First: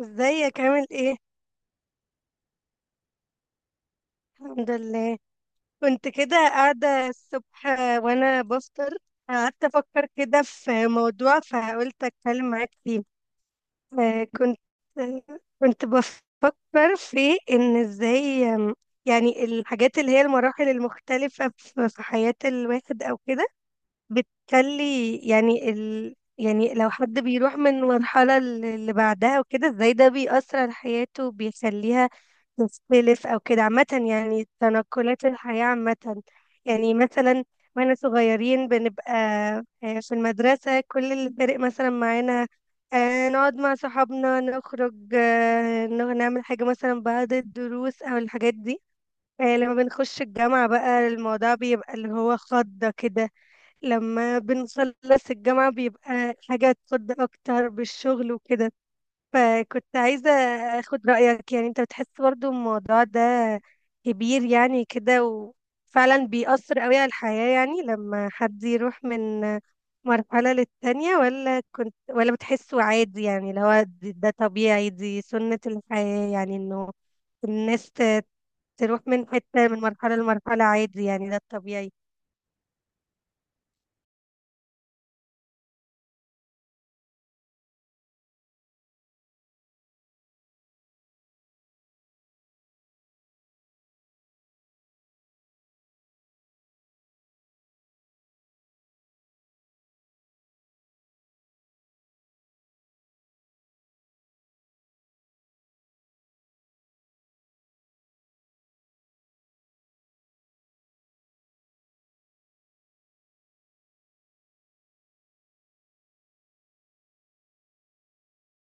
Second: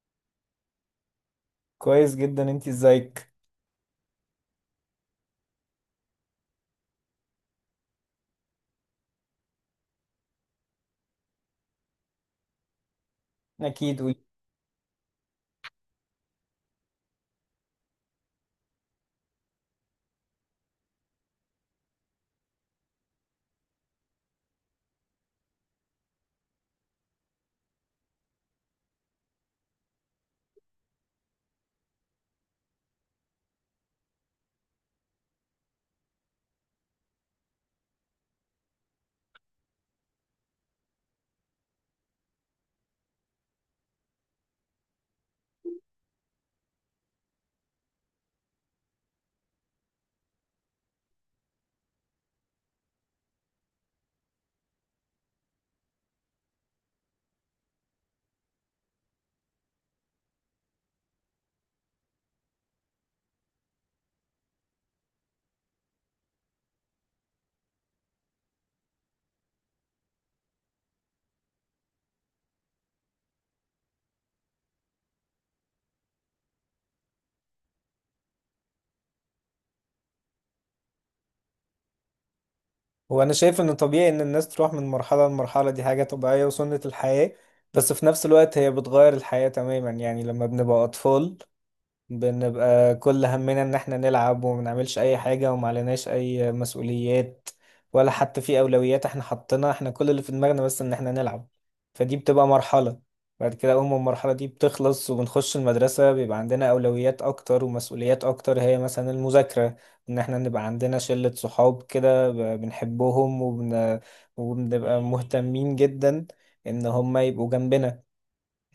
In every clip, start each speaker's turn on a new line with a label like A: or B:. A: ازيك عامل ايه؟
B: كويس جدا. انت ازيك؟
A: الحمد لله. كنت كده قاعدة الصبح وانا بفطر، قعدت افكر كده في موضوع فقلت اتكلم معاك فيه.
B: اكيد
A: آه، كنت بفكر في ان ازاي، يعني الحاجات اللي هي المراحل المختلفة في حياة الواحد او كده، بتخلي يعني يعني لو حد بيروح من مرحلة اللي بعدها وكده ازاي ده بيأثر على حياته وبيخليها تختلف أو كده. عامة يعني تنقلات الحياة عامة. يعني مثلا واحنا صغيرين بنبقى في المدرسة كل اللي فارق مثلا معانا نقعد مع صحابنا، نخرج، نعمل حاجة مثلا بعد الدروس أو الحاجات دي. لما بنخش الجامعة بقى الموضوع بيبقى اللي هو خضة كده. لما بنخلص الجامعة بيبقى حاجة تخض أكتر بالشغل وكده، فكنت عايزة أخد رأيك. يعني أنت بتحس برضو الموضوع ده كبير يعني كده، وفعلا بيأثر قوي على الحياة يعني لما حد يروح من مرحلة للتانية؟ ولا كنت ولا بتحسه عادي، يعني اللي هو ده طبيعي، دي سنة الحياة، يعني إنه الناس تروح من حتة من مرحلة لمرحلة عادي، يعني ده الطبيعي.
B: وانا شايف ان طبيعي ان الناس تروح من مرحله لمرحله، دي حاجه طبيعيه وسنه الحياه. بس في نفس الوقت هي بتغير الحياه تماما. يعني لما بنبقى اطفال بنبقى كل همنا ان احنا نلعب وما نعملش اي حاجة وما عليناش اي مسؤوليات، ولا حتى في اولويات احنا حطيناها، احنا كل اللي في دماغنا بس ان احنا نلعب. فدي بتبقى مرحلة. بعد كده اول ما المرحلة دي بتخلص وبنخش المدرسة بيبقى عندنا اولويات اكتر ومسؤوليات اكتر، هي مثلا المذاكرة، ان احنا نبقى عندنا شلة صحاب كده بنحبهم وبنبقى مهتمين جدا ان هم يبقوا جنبنا.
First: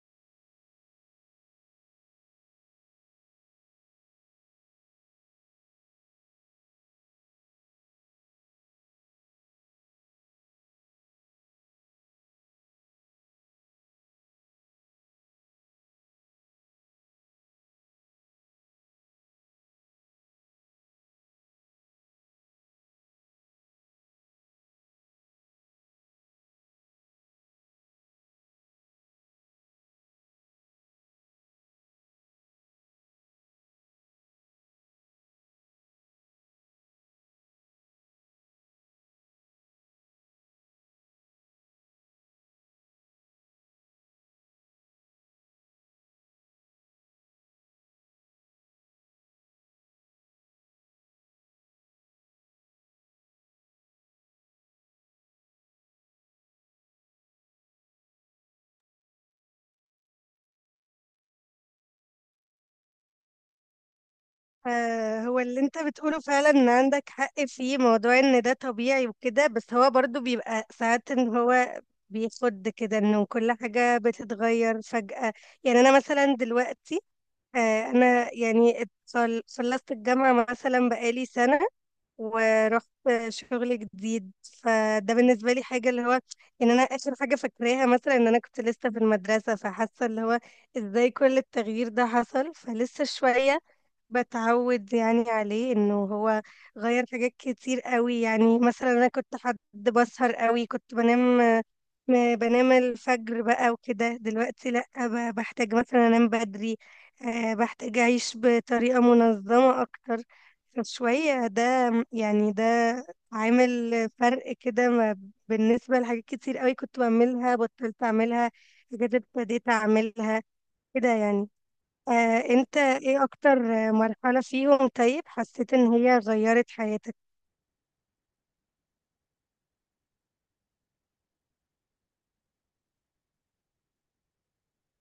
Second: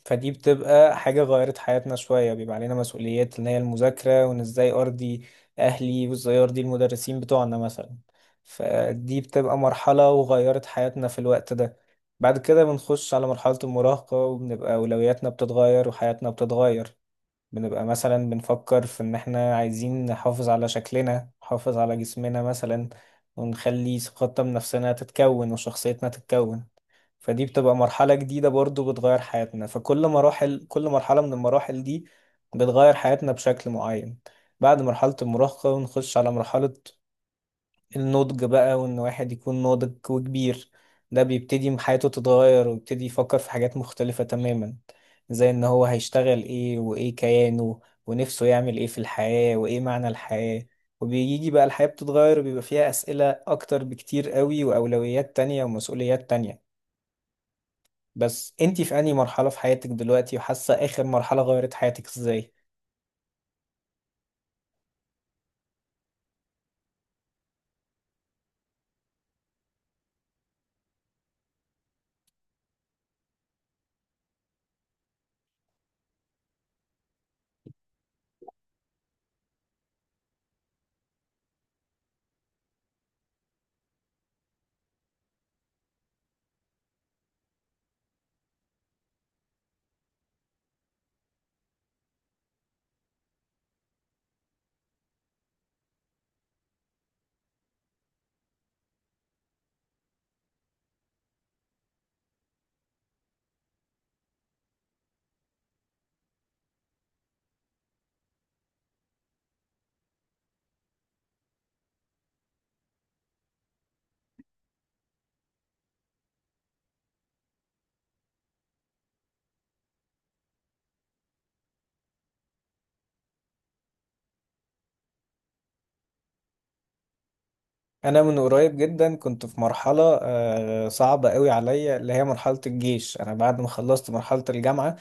B: فدي بتبقى حاجة غيرت حياتنا شوية، بيبقى علينا مسؤوليات اللي هي المذاكرة، وإن إزاي أرضي أهلي وإزاي أرضي المدرسين بتوعنا مثلا. فدي بتبقى مرحلة وغيرت حياتنا في الوقت ده. بعد كده بنخش على مرحلة المراهقة وبنبقى أولوياتنا بتتغير وحياتنا بتتغير. بنبقى مثلا بنفكر في إن إحنا عايزين نحافظ على شكلنا، نحافظ على جسمنا مثلا، ونخلي ثقتنا بنفسنا تتكون وشخصيتنا تتكون. فدي بتبقى مرحلة جديدة برضو بتغير حياتنا. فكل مراحل، كل مرحلة من المراحل دي بتغير حياتنا بشكل معين. بعد مرحلة المراهقة نخش على مرحلة النضج بقى، وإن واحد يكون ناضج وكبير، ده بيبتدي حياته تتغير ويبتدي يفكر في حاجات مختلفة تماما، زي إن هو هيشتغل إيه وإيه كيانه ونفسه يعمل إيه في الحياة وإيه معنى الحياة. وبيجي بقى الحياة بتتغير وبيبقى فيها أسئلة أكتر بكتير قوي، وأولويات تانية ومسؤوليات تانية. بس انتي في انهي مرحلة في حياتك دلوقتي، وحاسة اخر مرحلة غيرت حياتك ازاي؟
A: آه، هو اللي انت بتقوله فعلا ان عندك حق فيه. موضوع ان ده طبيعي وكده بس هو برضو بيبقى ساعات ان هو بيخد كده انه كل حاجة بتتغير فجأة. يعني انا مثلا دلوقتي، انا يعني خلصت الجامعة مثلا بقالي سنة، ورحت شغل جديد، فده بالنسبة لي حاجة اللي هو ان انا اخر حاجة فاكراها مثلا ان انا كنت لسه في المدرسة، فحاسة اللي هو ازاي كل التغيير ده حصل. فلسه شوية بتعود يعني عليه انه هو غير حاجات كتير قوي. يعني مثلا انا كنت حد بسهر قوي، كنت بنام، بنام الفجر بقى وكده، دلوقتي لا، بحتاج مثلا انام بدري. بحتاج اعيش بطريقة منظمة اكتر شوية. ده يعني ده عامل فرق كده. بالنسبة لحاجات كتير قوي كنت بعملها بطلت اعملها، حاجات ابتديت اعملها كده يعني. آه، انت ايه اكتر مرحلة فيهم طيب حسيت ان هي غيرت حياتك؟
B: انا من قريب جدا كنت في مرحله صعبه قوي عليا، اللي هي مرحله الجيش. انا بعد ما خلصت مرحله الجامعه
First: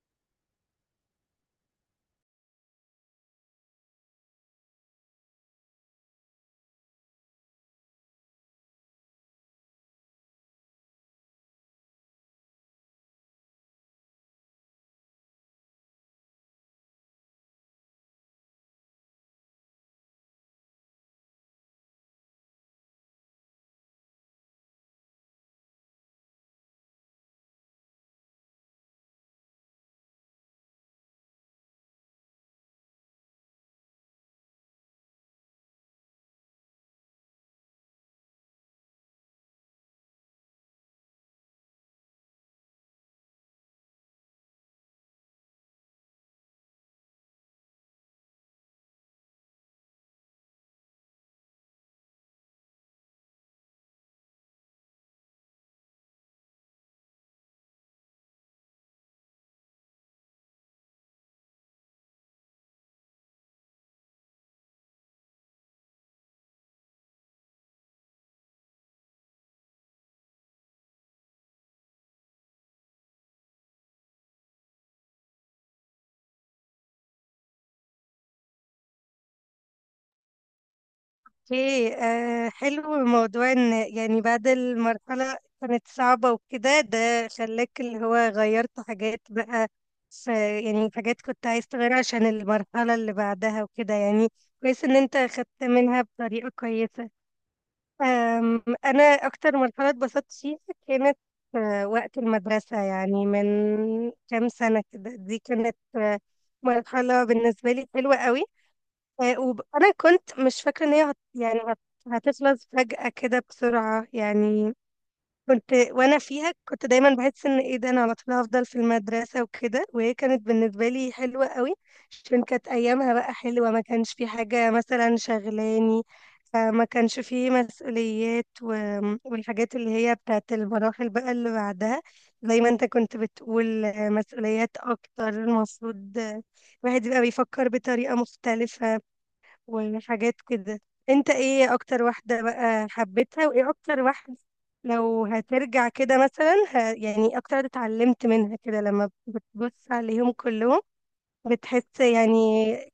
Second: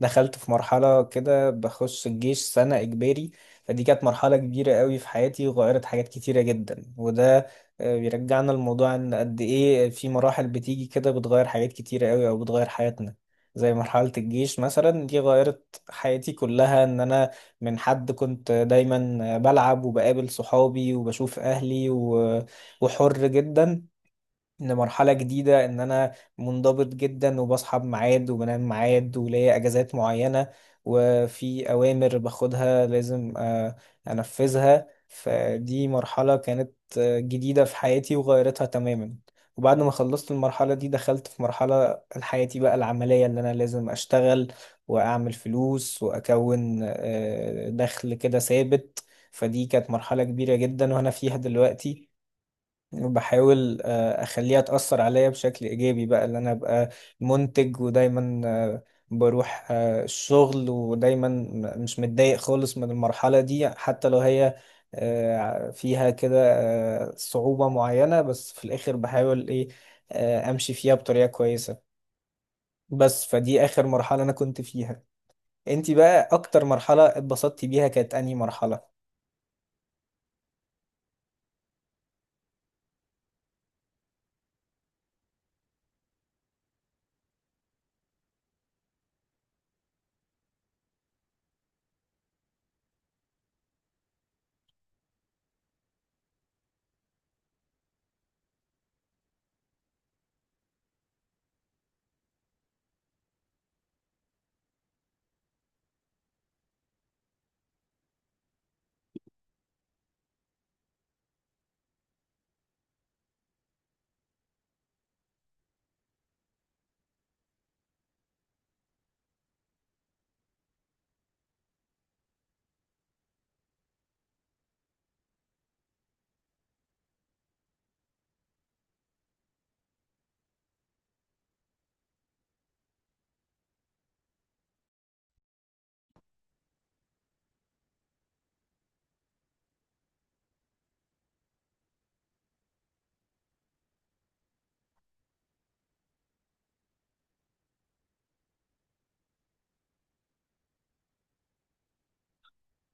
B: دخلت في مرحله كده بخش الجيش سنه اجباري. فدي كانت مرحله كبيره قوي في حياتي وغيرت حاجات كتيره جدا. وده بيرجعنا لموضوع ان قد ايه في مراحل بتيجي كده بتغير حاجات كتيره قوي او بتغير حياتنا، زي مرحلة الجيش مثلا. دي غيرت حياتي كلها، ان انا من حد كنت دايما بلعب وبقابل صحابي وبشوف اهلي وحر جدا، لمرحلة جديدة إن أنا منضبط جدا وبصحى بميعاد وبنام بميعاد وليا أجازات معينة، وفي أوامر باخدها لازم أنفذها. فدي مرحلة كانت جديدة في حياتي وغيرتها تماما. وبعد ما خلصت المرحلة دي دخلت في مرحلة حياتي بقى العملية، اللي أنا لازم أشتغل وأعمل فلوس وأكون دخل كده ثابت. فدي كانت مرحلة كبيرة جدا وأنا فيها دلوقتي. بحاول اخليها تأثر عليا بشكل ايجابي بقى، اللي انا ابقى منتج ودايما بروح الشغل ودايما مش متضايق خالص من المرحلة دي، حتى لو هي فيها كده صعوبة معينة، بس في الاخر بحاول ايه، امشي فيها بطريقة كويسة. بس فدي اخر مرحلة انا كنت فيها. انتي بقى اكتر مرحلة اتبسطتي بيها كانت انهي مرحلة؟
A: ايه، آه، حلو موضوع ان، يعني بعد المرحلة كانت صعبة وكده، ده خلاك اللي هو غيرت حاجات بقى، ف يعني حاجات كنت عايز تغيرها عشان المرحلة اللي بعدها وكده. يعني كويس ان انت خدت منها بطريقة كويسة. أنا أكتر مرحلة اتبسطت فيها كانت وقت المدرسة، يعني من كام سنة كده. دي كانت مرحلة بالنسبة لي حلوة قوي. وأنا كنت مش فاكرة إن هي يعني هتخلص فجأة كده بسرعة يعني. كنت وانا فيها كنت دايما بحس ان ايه ده، انا على طول هفضل في المدرسه وكده، وهي كانت بالنسبه لي حلوه قوي عشان كانت ايامها بقى حلوه، ما كانش في حاجه مثلا شغلاني. ما كانش في مسؤوليات، والحاجات اللي هي بتاعت المراحل بقى اللي بعدها، زي ما انت كنت بتقول مسؤوليات اكتر المفروض، الواحد يبقى بيفكر بطريقه مختلفه وحاجات كده. انت ايه اكتر واحدة بقى حبيتها، وايه اكتر واحدة لو هترجع كده مثلا، يعني اكتر واحدة اتعلمت منها كده لما بتبص عليهم كلهم، بتحس يعني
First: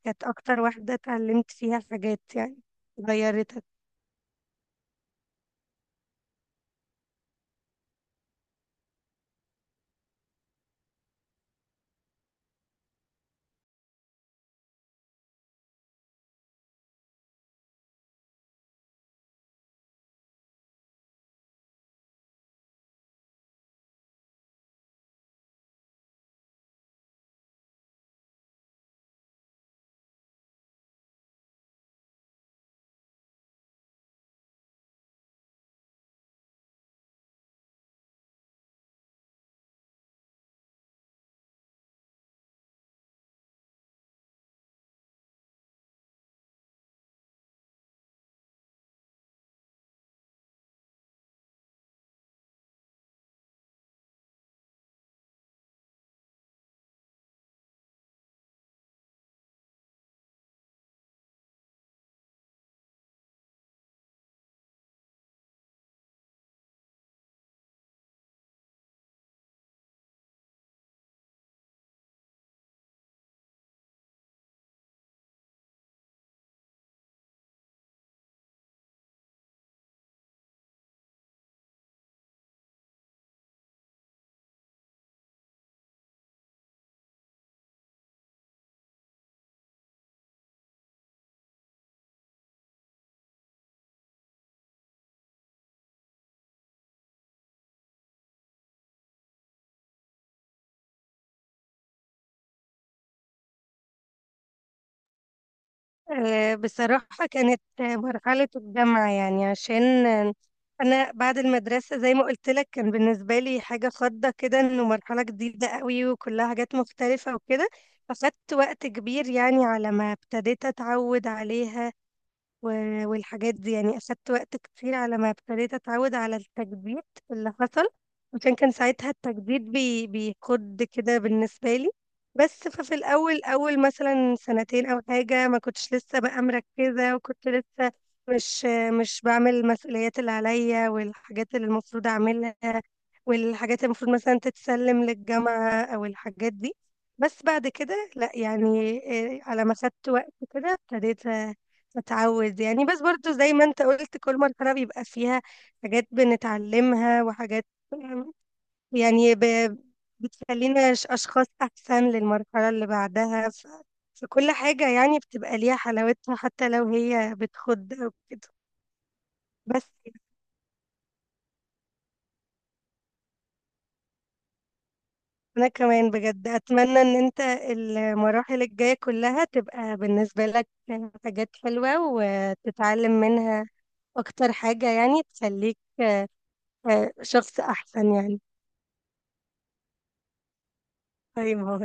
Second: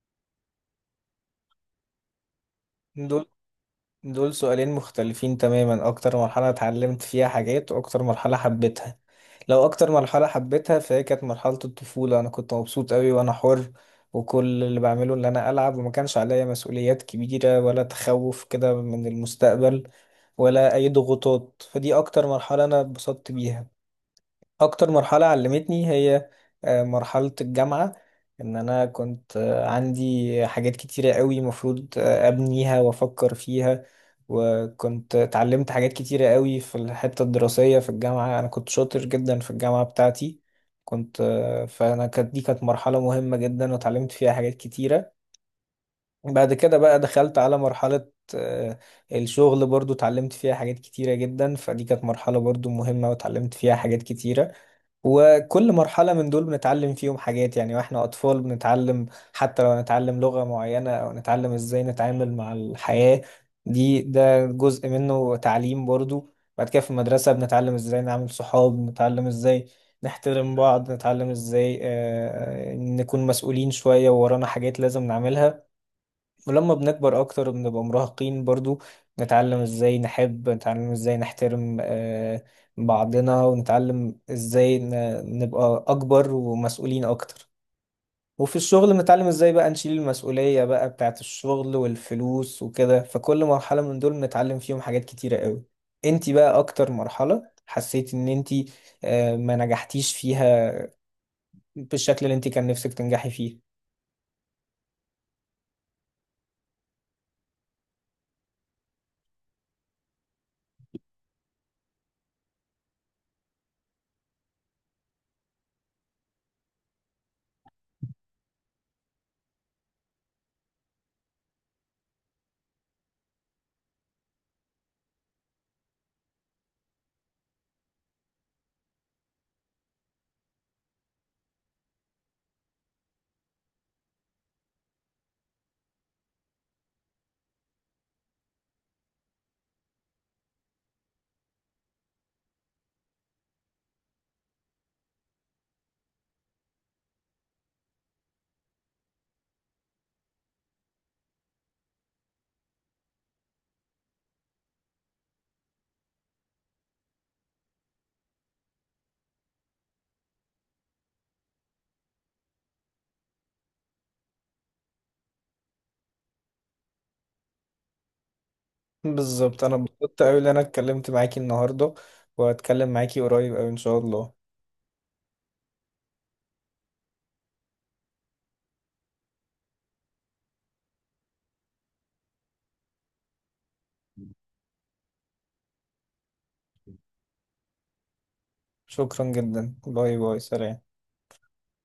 A: كانت اكتر واحدة اتعلمت فيها حاجات يعني
B: دول،
A: غيرتك؟
B: دول سؤالين مختلفين تماما، اكتر مرحلة اتعلمت فيها حاجات واكتر مرحلة حبيتها. لو اكتر مرحلة حبيتها فهي كانت مرحلة الطفولة. انا كنت مبسوط قوي وانا حر، وكل اللي بعمله ان انا العب، وما كانش عليا مسؤوليات كبيرة ولا تخوف كده من المستقبل ولا اي ضغوطات. فدي اكتر مرحلة انا اتبسطت بيها. اكتر مرحلة علمتني هي مرحلة الجامعة. ان انا كنت عندي حاجات كتيرة قوي مفروض ابنيها وافكر فيها. وكنت اتعلمت حاجات كتيرة قوي في الحتة الدراسية في الجامعة، انا كنت شاطر جدا في الجامعة بتاعتي. كنت فانا كانت، دي كانت مرحلة مهمة جدا واتعلمت فيها حاجات كتيرة. بعد كده بقى دخلت على مرحلة الشغل، برضو اتعلمت فيها حاجات كتيرة جدا. فدي كانت مرحلة برضو مهمة واتعلمت فيها حاجات كتيرة. وكل مرحلة من دول بنتعلم فيهم حاجات. يعني واحنا أطفال بنتعلم، حتى لو نتعلم لغة معينة أو نتعلم ازاي نتعامل مع الحياة، دي ده جزء منه تعليم برضو. بعد كده في المدرسة بنتعلم ازاي نعمل صحاب، بنتعلم ازاي نحترم بعض، نتعلم ازاي نكون مسؤولين شوية وورانا حاجات لازم نعملها. ولما بنكبر اكتر بنبقى مراهقين برضو، نتعلم ازاي نحب، نتعلم ازاي نحترم بعضنا، ونتعلم ازاي نبقى اكبر ومسؤولين اكتر. وفي الشغل بنتعلم ازاي بقى نشيل المسؤولية بقى بتاعت الشغل والفلوس وكده. فكل مرحلة من دول بنتعلم فيهم حاجات كتيرة قوي. انتي بقى اكتر مرحلة حسيت ان انتي ما نجحتيش فيها بالشكل اللي انتي كان نفسك تنجحي فيه؟
A: آه، بصراحة كانت مرحلة الجامعة، يعني عشان أنا بعد المدرسة زي ما قلت لك كان بالنسبة لي حاجة خضة كده، إنه مرحلة جديدة قوي وكلها حاجات مختلفة وكده، فخدت وقت كبير يعني على ما ابتديت أتعود عليها. والحاجات دي يعني أخدت وقت كتير على ما ابتديت أتعود على التجديد اللي حصل، عشان كان ساعتها التجديد بيخد كده بالنسبة لي. بس ففي الأول، أول مثلا سنتين أو حاجة، ما كنتش لسه بقى مركزة، وكنت لسه مش مش بعمل المسؤوليات اللي عليا والحاجات اللي المفروض أعملها، والحاجات اللي المفروض مثلا تتسلم للجامعة أو الحاجات دي. بس بعد كده لا، يعني إيه، على ما خدت وقت كده ابتديت اتعود يعني. بس برضو زي ما انت قلت كل مرحلة بيبقى فيها حاجات بنتعلمها وحاجات، أم، يعني بتخلينا أشخاص أحسن للمرحلة اللي بعدها. فكل حاجة يعني بتبقى ليها حلاوتها حتى لو هي بتخد أو كده.
B: بالظبط. انا
A: بس
B: انبسطت قوي ان انا اتكلمت معاكي النهارده، وهتكلم معاكي قريب قوي ان شاء الله.
A: أنا كمان بجد أتمنى إن أنت المراحل الجاية كلها تبقى بالنسبة لك حاجات حلوة وتتعلم منها أكتر حاجة، يعني تخليك شخص أحسن يعني.
B: شكرا جدا، باي باي، سلام.
A: اي ما هو